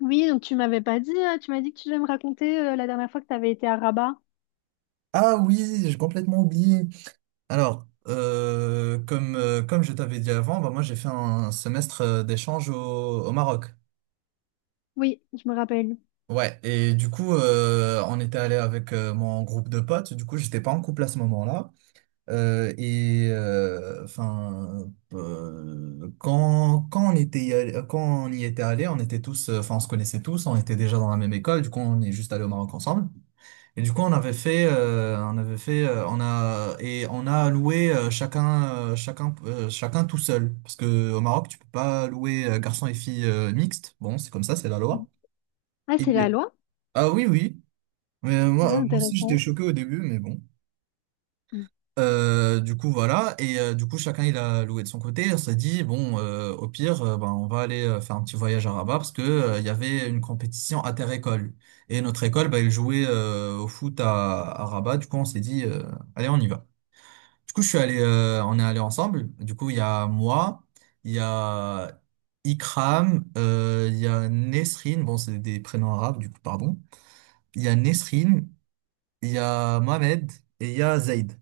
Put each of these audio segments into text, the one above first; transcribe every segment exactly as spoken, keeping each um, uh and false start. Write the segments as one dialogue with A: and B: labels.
A: Oui, donc tu m'avais pas dit, euh, tu m'as dit que tu devais me raconter euh, la dernière fois que tu avais été à Rabat.
B: Ah oui, j'ai complètement oublié. Alors, euh, comme, euh, comme je t'avais dit avant, bah, moi j'ai fait un semestre euh, d'échange au, au Maroc.
A: Oui, je me rappelle.
B: Ouais, et du coup, euh, on était allé avec euh, mon groupe de potes. Du coup, j'étais pas en couple à ce moment-là. Euh, et euh, enfin, euh, quand, quand on était y allé- quand on y était allé, on était tous, euh, enfin, on se connaissait tous, on était déjà dans la même école. Du coup, on est juste allé au Maroc ensemble. Et du coup, on avait fait, euh, on avait fait, euh, on a et on a loué euh, chacun, euh, chacun, euh, chacun tout seul. Parce que au Maroc, tu peux pas louer euh, garçons et filles euh, mixtes. Bon, c'est comme ça, c'est la
A: Mm.
B: loi.
A: Ah, c'est la
B: Et-
A: loi?
B: ah oui, oui. Mais moi,
A: Ah,
B: euh, moi aussi, j'étais
A: intéressant.
B: choqué au début, mais bon.
A: Mm.
B: Euh, du coup voilà, et euh, du coup chacun il a loué de son côté. On s'est dit bon, euh, au pire, euh, ben, on va aller euh, faire un petit voyage à Rabat, parce que euh, il y avait une compétition inter-école, et notre école, ben, elle jouait euh, au foot à, à Rabat. Du coup on s'est dit, euh, allez, on y va. Du coup je suis allé euh, on est allé ensemble. Du coup il y a moi, il y a Ikram, euh, il y a Nesrine, bon c'est des prénoms arabes du coup, pardon. Il y a Nesrine, il y a Mohamed, et il y a Zaid.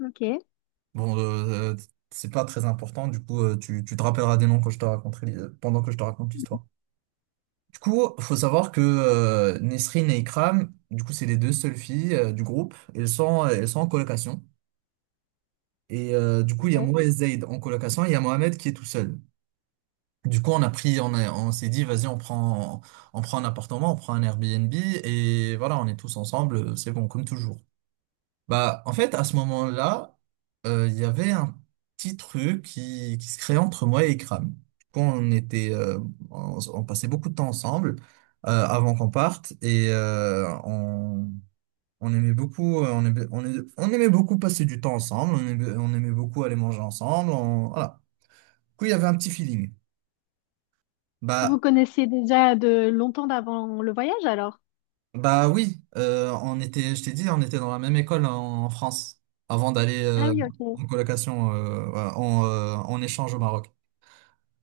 A: Ok.
B: Bon, euh, euh, c'est pas très important, du coup, euh, tu, tu te rappelleras des noms quand je te raconterai, les- pendant que je te raconte l'histoire. Du coup, faut savoir que euh, Nesrine et Ikram, du coup, c'est les deux seules filles euh, du groupe. Elles sont, euh, elles sont en colocation. Et euh, du coup, il y a
A: Ouais.
B: moi et Zaid en colocation, et il y a Mohamed qui est tout seul. Du coup, on a pris, on a, on s'est dit, vas-y, on prend, on prend un appartement, on prend un Airbnb, et voilà, on est tous ensemble, euh, c'est bon, comme toujours. Bah, en fait, à ce moment-là, euh, il y avait un petit truc qui, qui se créait entre moi et Ikram. Quand on était, euh, on, on passait beaucoup de temps ensemble euh, avant qu'on parte, et euh, on, on aimait beaucoup, euh, on aimait, on aimait, on aimait beaucoup passer du temps ensemble. On aimait, on aimait beaucoup aller manger ensemble. On- voilà. Du coup, il y avait un petit feeling.
A: Vous
B: Bah,
A: connaissiez déjà de longtemps d'avant le voyage alors?
B: bah oui, euh, on était, je t'ai dit, on était dans la même école en, en France avant d'aller
A: Ah
B: euh,
A: oui, ok.
B: en colocation, euh, voilà, en, euh, en échange au Maroc.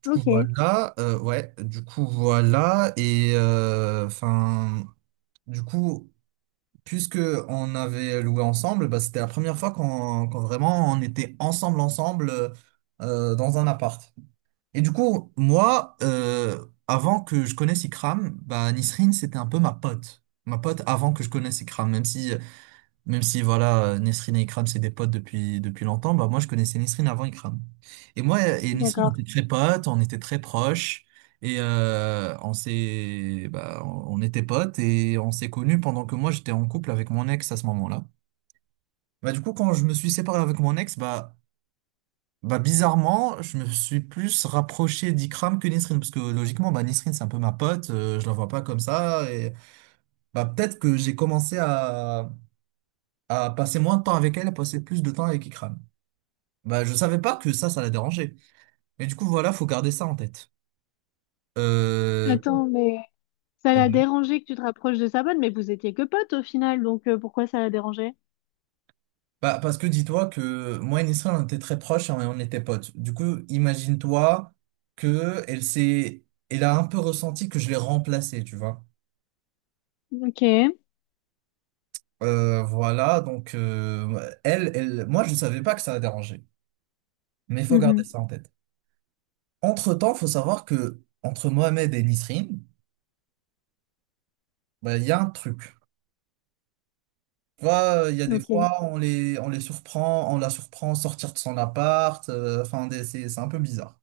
B: Du coup
A: Ok,
B: voilà, euh, ouais, du coup voilà, et euh, enfin, du coup, puisque on avait loué ensemble, bah, c'était la première fois qu'on qu'on vraiment on était ensemble, ensemble, euh, euh, dans un appart. Et du coup, moi, euh, avant que je connaisse Ikram, bah, Nisrine, c'était un peu ma pote. Ma pote avant que je connaisse Ikram, même si même si voilà, euh, Nesrine et Ikram, c'est des potes depuis, depuis longtemps, bah moi je connaissais Nesrine avant Ikram. Et moi et Nesrine, on
A: d'accord.
B: était très potes, on était très proches, et euh, on s'est, bah, on on était potes et on s'est connus pendant que moi j'étais en couple avec mon ex à ce moment-là. Bah du coup, quand je me suis séparé avec mon ex, bah, bah bizarrement, je me suis plus rapproché d'Ikram que Nesrine, parce que logiquement, bah Nesrine c'est un peu ma pote, euh, je la vois pas comme ça, et bah peut-être que j'ai commencé à, à passer moins de temps avec elle, à passer plus de temps avec Ikram. Bah, je savais pas que ça, ça la dérangeait. Et du coup, voilà, faut garder ça en tête. Euh...
A: Attends, mais ça l'a
B: bon.
A: dérangé que tu te rapproches de sa bonne, mais vous étiez que potes au final, donc euh, pourquoi ça l'a dérangé?
B: Bah, parce que dis-toi que moi et Nisrin, on était très proches et on était potes. Du coup, imagine-toi que elle s'est... elle a un peu ressenti que je l'ai remplacée, tu vois.
A: Ok.
B: Euh, voilà, donc euh, elle, elle, moi, je savais pas que ça la dérangeait. Mais il faut garder
A: Mhm.
B: ça en tête. Entre-temps, faut savoir que entre Mohamed et Nisrin, bah, il y a un truc. Tu vois, euh, il y a des
A: Ok.
B: fois, on les, on les surprend, on la surprend sortir de son appart. euh, Enfin, des- c'est c'est un peu bizarre.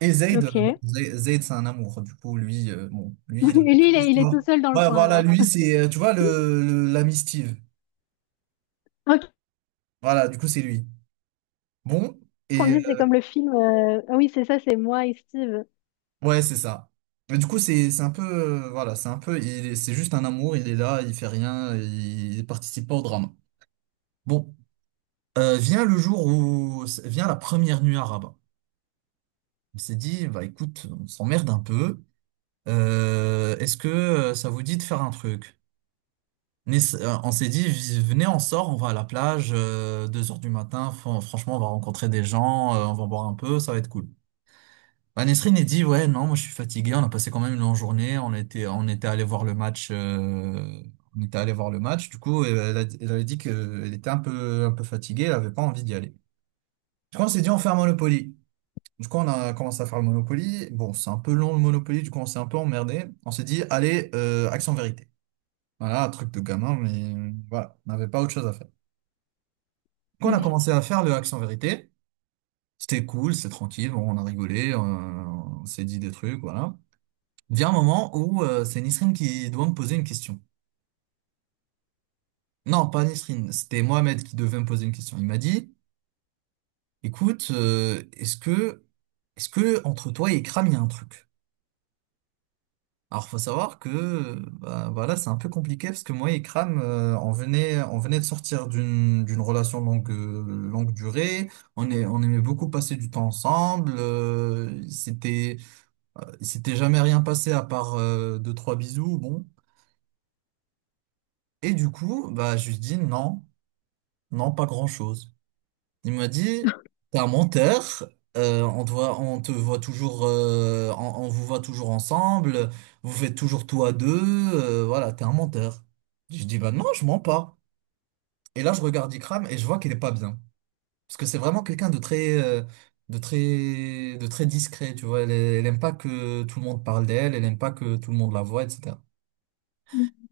B: Et Zayd, euh,
A: Ok.
B: bon,
A: Et
B: Zay- Zayd, c'est un amour. Du coup, lui, euh, bon, lui, il a
A: lui,
B: toute
A: il est, il est
B: l'histoire.
A: tout seul dans le
B: Ouais,
A: coin
B: voilà,
A: alors.
B: lui, c'est, euh, tu vois, le, le- l'ami Steve.
A: Ok.
B: Voilà, du coup, c'est lui. Bon,
A: Qu'on
B: et
A: dit, c'est
B: euh,
A: comme le film. euh, Ah oui, c'est ça, c'est moi et Steve.
B: ouais, c'est ça. Mais du coup, c'est c'est un peu, euh, voilà, c'est un peu, il est- c'est juste un amour. Il est là, il fait rien, il participe pas au drame. Bon, euh, vient le jour où vient la première nuit arabe. On s'est dit, bah écoute, on s'emmerde un peu. Euh, est-ce que euh, ça vous dit de faire un truc? On essa- euh, on s'est dit, vi- venez, on sort, on va à la plage, euh, deux heures du matin, fran- franchement, on va rencontrer des gens, euh, on va boire un peu, ça va être cool. Bah, Nesrine a dit, ouais, non, moi je suis fatigué, on a passé quand même une longue journée, on était, on était allé voir le match, euh, on était allé voir le match, du coup, elle, a- elle avait dit qu'elle était un peu, un peu fatiguée, elle avait pas envie d'y aller. Du coup, on s'est dit, on fait un Monopoly. Du coup, on a commencé à faire le Monopoly. Bon, c'est un peu long le Monopoly, du coup, on s'est un peu emmerdé. On s'est dit, allez, euh, Action Vérité. Voilà, un truc de gamin, mais euh, voilà, on n'avait pas autre chose à faire. Quand on a commencé à faire le Action Vérité, c'était cool, c'était tranquille, bon, on a rigolé, euh, on s'est dit des trucs, voilà. Vient un moment où euh, c'est Nisrine qui doit me poser une question. Non, pas Nisrine, c'était Mohamed qui devait me poser une question. Il m'a dit, écoute, euh, est-ce que, est-ce que entre toi et Kram, il y a un truc? Alors, faut savoir que euh, bah, voilà, c'est un peu compliqué parce que moi et Kram, euh, on venait, on venait de sortir d'une d'une relation longue, euh, longue durée. On est, on aimait beaucoup passer du temps ensemble. Euh, c'était, euh, il s'était jamais rien passé à part euh, deux, trois bisous, bon. Et du coup, bah, je lui dis non, non, pas grand-chose. Il m'a dit, t'es un menteur, euh, on te voit, on te voit toujours, euh, on, on vous voit toujours ensemble, vous faites toujours tout à deux, euh, voilà, t'es un menteur. Je dis, bah non, je mens pas. Et là, je regarde Ikram et je vois qu'il est pas bien. Parce que c'est vraiment quelqu'un de très, euh, de très, de très discret, tu vois. Elle, elle aime pas que tout le monde parle d'elle, elle aime pas que tout le monde la voit, et cetera.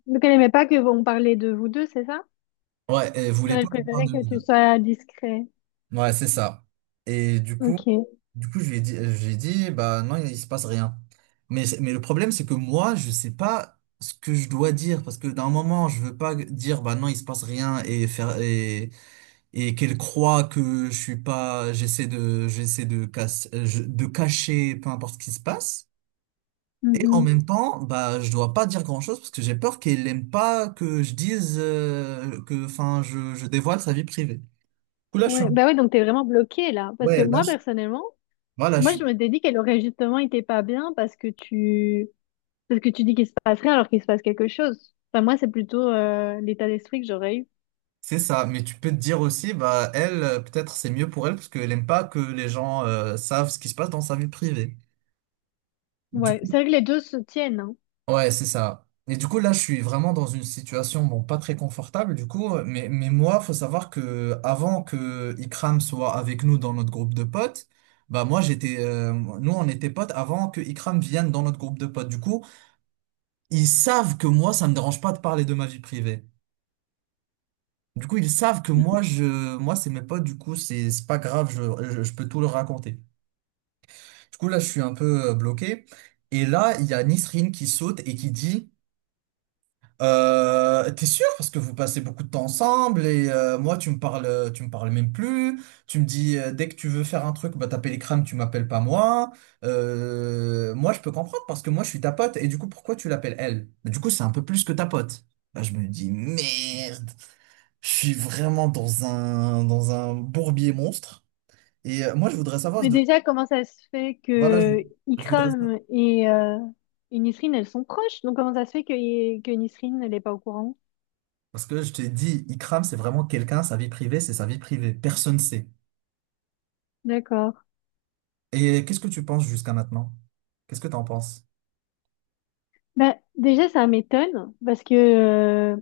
A: Donc elle aimait pas que on parlait de vous deux, c'est ça?
B: Ouais, elle voulait
A: Genre
B: pas
A: elle
B: qu'on parle
A: préférait
B: de
A: que
B: nous.
A: tu sois discret.
B: Ouais, c'est ça. Et du coup,
A: Ok.
B: du coup, je lui ai dit, je lui ai dit, bah non, il se passe rien. Mais, c'est- mais le problème, c'est que moi, je sais pas ce que je dois dire, parce que d'un moment, je veux pas dire, bah non, il se passe rien et faire, et, et qu'elle croit que je suis pas, j'essaie de, j'essaie de casse- euh, je- de cacher peu importe ce qui se passe. Et en
A: Mhm.
B: même temps, bah, je dois pas dire grand-chose parce que j'ai peur qu'elle aime pas que je dise euh, que, enfin, je, je dévoile sa vie privée. Du coup, là, je suis...
A: Ouais. Bah ouais, donc t'es vraiment bloqué là. Parce que
B: Ouais, là,
A: moi
B: je-
A: personnellement,
B: voilà,
A: moi
B: je...
A: je m'étais dit qu'elle aurait justement été pas bien parce que tu parce que tu dis qu'il se passe rien alors qu'il se passe quelque chose. Enfin moi c'est plutôt euh, l'état d'esprit que j'aurais eu.
B: C'est ça, mais tu peux te dire aussi, bah elle, euh, peut-être c'est mieux pour elle parce qu'elle aime pas que les gens euh, savent ce qui se passe dans sa vie privée. Du
A: Ouais.
B: coup,
A: C'est vrai que les deux se tiennent, hein.
B: ouais, c'est ça. Et du coup, là, je suis vraiment dans une situation, bon, pas très confortable, du coup, mais, mais moi, faut savoir que avant que Ikram soit avec nous dans notre groupe de potes, bah moi, j'étais, euh, nous, on était potes avant que Ikram vienne dans notre groupe de potes. Du coup, ils savent que moi, ça me dérange pas de parler de ma vie privée. Du coup, ils savent que moi,
A: Mhm.
B: je, moi, c'est mes potes, du coup, c'est c'est pas grave, je, je, je peux tout leur raconter. Du coup, là, je suis un peu euh, bloqué. Et là, il y a Nisrine qui saute et qui dit, euh, t'es sûr? Parce que vous passez beaucoup de temps ensemble et euh, moi, tu me parles, tu me parles même plus. Tu me dis, euh, dès que tu veux faire un truc, bah, t'appelles les crânes, tu m'appelles pas moi. Euh, moi, je peux comprendre parce que moi, je suis ta pote. Et du coup, pourquoi tu l'appelles elle? Mais du coup, c'est un peu plus que ta pote. Là, je me dis, merde. Je suis vraiment dans un, dans un bourbier monstre. Et euh, moi, je voudrais savoir,
A: Mais
B: de...
A: déjà comment ça se fait
B: voilà, je,
A: que
B: je voudrais savoir.
A: Ikram et, euh, et Nisrine elles sont proches? Donc comment ça se fait que, que Nisrine elle est pas au courant?
B: Parce que je t'ai dit, Ikram, c'est vraiment quelqu'un, sa vie privée, c'est sa vie privée. Personne sait.
A: D'accord.
B: Et qu'est-ce que tu penses jusqu'à maintenant? Qu'est-ce que t'en penses?
A: Bah, déjà, ça m'étonne parce que euh,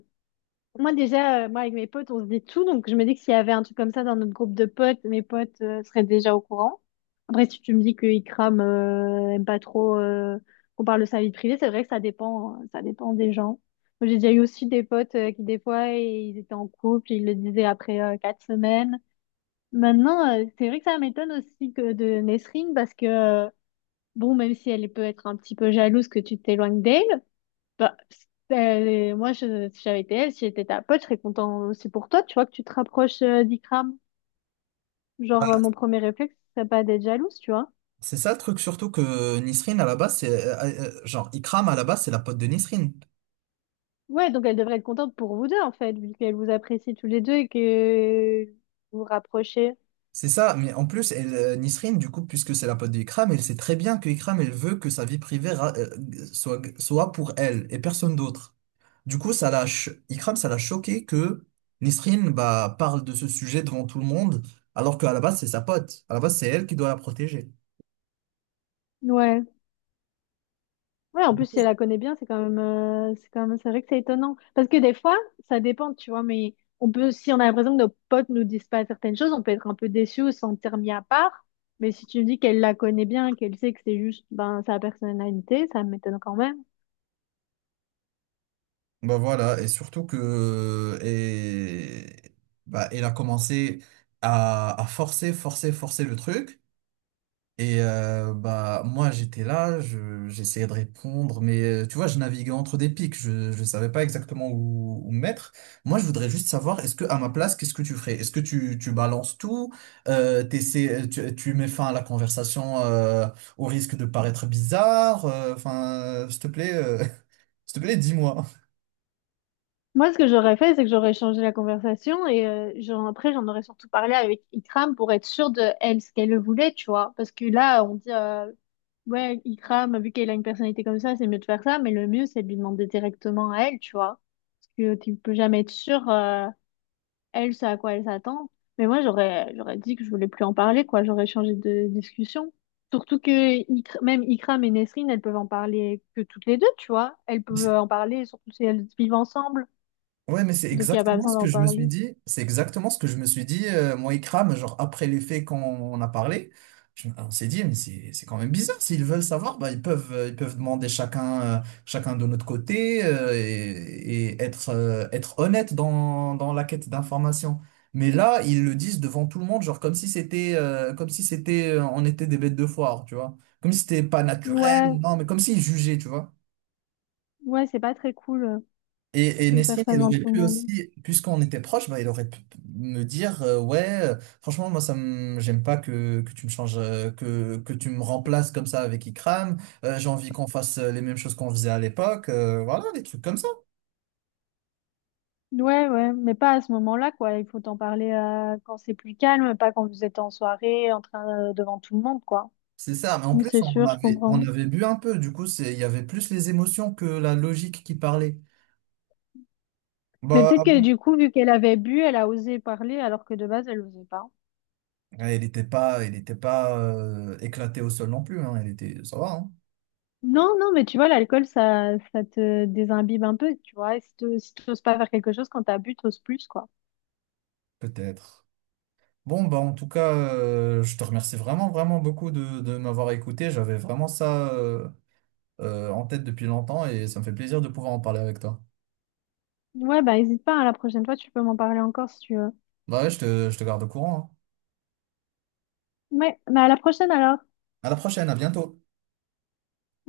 A: moi, déjà, euh, moi, avec mes potes, on se dit tout. Donc, je me dis que s'il y avait un truc comme ça dans notre groupe de potes, mes potes euh, seraient déjà au courant. Après, si tu me dis que Ikram euh, aime pas trop euh, qu'on parle de sa vie privée, c'est vrai que ça dépend, euh, ça dépend des gens. Moi, j'ai déjà eu aussi des potes euh, qui, des fois, ils étaient en couple, ils le disaient après euh, quatre semaines. Maintenant, euh, c'est vrai que ça m'étonne aussi que de Nesrine parce que, euh, bon, même si elle peut être un petit peu jalouse que tu t'éloignes d'elle, bah, c'est- moi, je, si j'avais été elle, si j'étais ta pote, je serais content aussi pour toi, tu vois, que tu te rapproches euh, d'Ikram. Genre, euh, mon premier réflexe, ce serait pas d'être jalouse, tu vois.
B: C'est ça le truc, surtout que Nisrine, à la base, c'est. Euh, euh, genre, Ikram, à la base, c'est la pote de Nisrine.
A: Ouais, donc elle devrait être contente pour vous deux, en fait, vu qu'elle vous apprécie tous les deux et que vous vous rapprochez.
B: C'est ça, mais en plus, elle, euh, Nisrine, du coup, puisque c'est la pote d'Ikram, elle sait très bien que Ikram, elle veut que sa vie privée ra- euh, soit, soit pour elle et personne d'autre. Du coup, ça l'a cho- Ikram, ça l'a choqué que Nisrine bah, parle de ce sujet devant tout le monde, alors qu'à la base, c'est sa pote. À la base, c'est elle qui doit la protéger.
A: Ouais. Ouais, en plus, si elle la connaît bien, c'est quand même, euh, c'est quand même, c'est vrai que c'est étonnant. Parce que des fois, ça dépend, tu vois, mais on peut, si on a l'impression que nos potes nous disent pas certaines choses, on peut être un peu déçu ou se sentir mis à part. Mais si tu me dis qu'elle la connaît bien, qu'elle sait que c'est juste, ben, sa personnalité, ça m'étonne quand même.
B: Bah voilà, et surtout que. Et. Bah, elle a commencé à, à forcer, forcer, forcer le truc. Et euh, bah moi j'étais là, je, j'essayais de répondre, mais euh, tu vois je naviguais entre des pics, je je savais pas exactement où, où me mettre. Moi je voudrais juste savoir est-ce que à ma place qu'est-ce que tu ferais? Est-ce que tu tu balances tout, euh, t'essaies- tu tu mets fin à la conversation euh, au risque de paraître bizarre, euh, enfin euh, s'il te plaît euh, s'il te plaît dis-moi.
A: Moi, ce que j'aurais fait, c'est que j'aurais changé la conversation et euh, j'en- après, j'en aurais surtout parlé avec Ikram pour être sûre de elle, ce qu'elle voulait, tu vois. Parce que là, on dit, euh, ouais, Ikram, vu qu'elle a une personnalité comme ça, c'est mieux de faire ça, mais le mieux, c'est de lui demander directement à elle, tu vois. Parce que tu peux jamais être sûre, euh, elle, c'est à quoi elle s'attend. Mais moi, j'aurais, j'aurais dit que je voulais plus en parler, quoi. J'aurais changé de discussion. Surtout que Ikr- même Ikram et Nesrine, elles peuvent en parler que toutes les deux, tu vois. Elles peuvent en parler, surtout si elles vivent ensemble.
B: Ouais, mais c'est
A: Donc, il n'y a pas
B: exactement
A: besoin
B: ce que
A: d'en
B: je me suis
A: parler.
B: dit. C'est exactement ce que je me suis dit, euh, moi, Ikram, genre après les faits qu'on on a parlé. Je- on s'est dit, mais c'est c'est quand même bizarre. S'ils veulent savoir, bah, ils peuvent, euh, ils peuvent demander chacun, euh, chacun de notre côté euh, et, et être, euh, être honnête dans, dans la quête d'informations. Mais là, ils le disent devant tout le monde, genre comme si c'était, euh, comme si c'était, euh, on était des bêtes de foire, tu vois. Comme si c'était pas
A: Ouais,
B: naturel, non, mais comme s'ils jugeaient, tu vois.
A: ouais, c'est pas très cool euh,
B: Et, et
A: de faire
B: Nesrine,
A: ça
B: il
A: devant
B: aurait
A: tout le
B: pu
A: monde.
B: aussi, puisqu'on était proche, bah, il aurait pu me dire, euh, ouais, euh, franchement, moi, ça me, j'aime pas que, que tu me changes, euh, que, que tu me remplaces comme ça avec Ikram. Euh, j'ai envie qu'on fasse euh, les mêmes choses qu'on faisait à l'époque. Euh, voilà, des trucs comme ça.
A: Ouais, ouais, mais pas à ce moment-là, quoi. Il faut en parler euh, quand c'est plus calme, pas quand vous êtes en soirée, en train euh, devant tout le monde, quoi.
B: C'est ça. Mais en
A: Non, c'est
B: plus, on
A: sûr, je
B: avait, on
A: comprends.
B: avait bu un peu. Du coup, c'est, il y avait plus les émotions que la logique qui parlait.
A: Mais
B: Bah, ah
A: peut-être que
B: bon.
A: du coup, vu qu'elle avait bu, elle a osé parler alors que de base, elle osait pas.
B: Ouais, Il n'était pas, il était pas euh, éclaté au sol non plus, hein. Il était, ça va, hein,
A: Non, non, mais tu vois, l'alcool, ça, ça te désimbibe un peu, tu vois. Et si tu n'oses pas faire quelque chose, quand t'as bu, t'oses plus, quoi.
B: peut-être. Bon, bah, en tout cas, euh, je te remercie vraiment, vraiment beaucoup de, de m'avoir écouté. J'avais vraiment ça euh, euh, en tête depuis longtemps et ça me fait plaisir de pouvoir en parler avec toi.
A: Ouais, bah hésite pas, hein, la prochaine fois, tu peux m'en parler encore si tu veux.
B: Bah ouais, je te, je te garde au courant, hein.
A: Ouais, bah à la prochaine alors.
B: À la prochaine, à bientôt.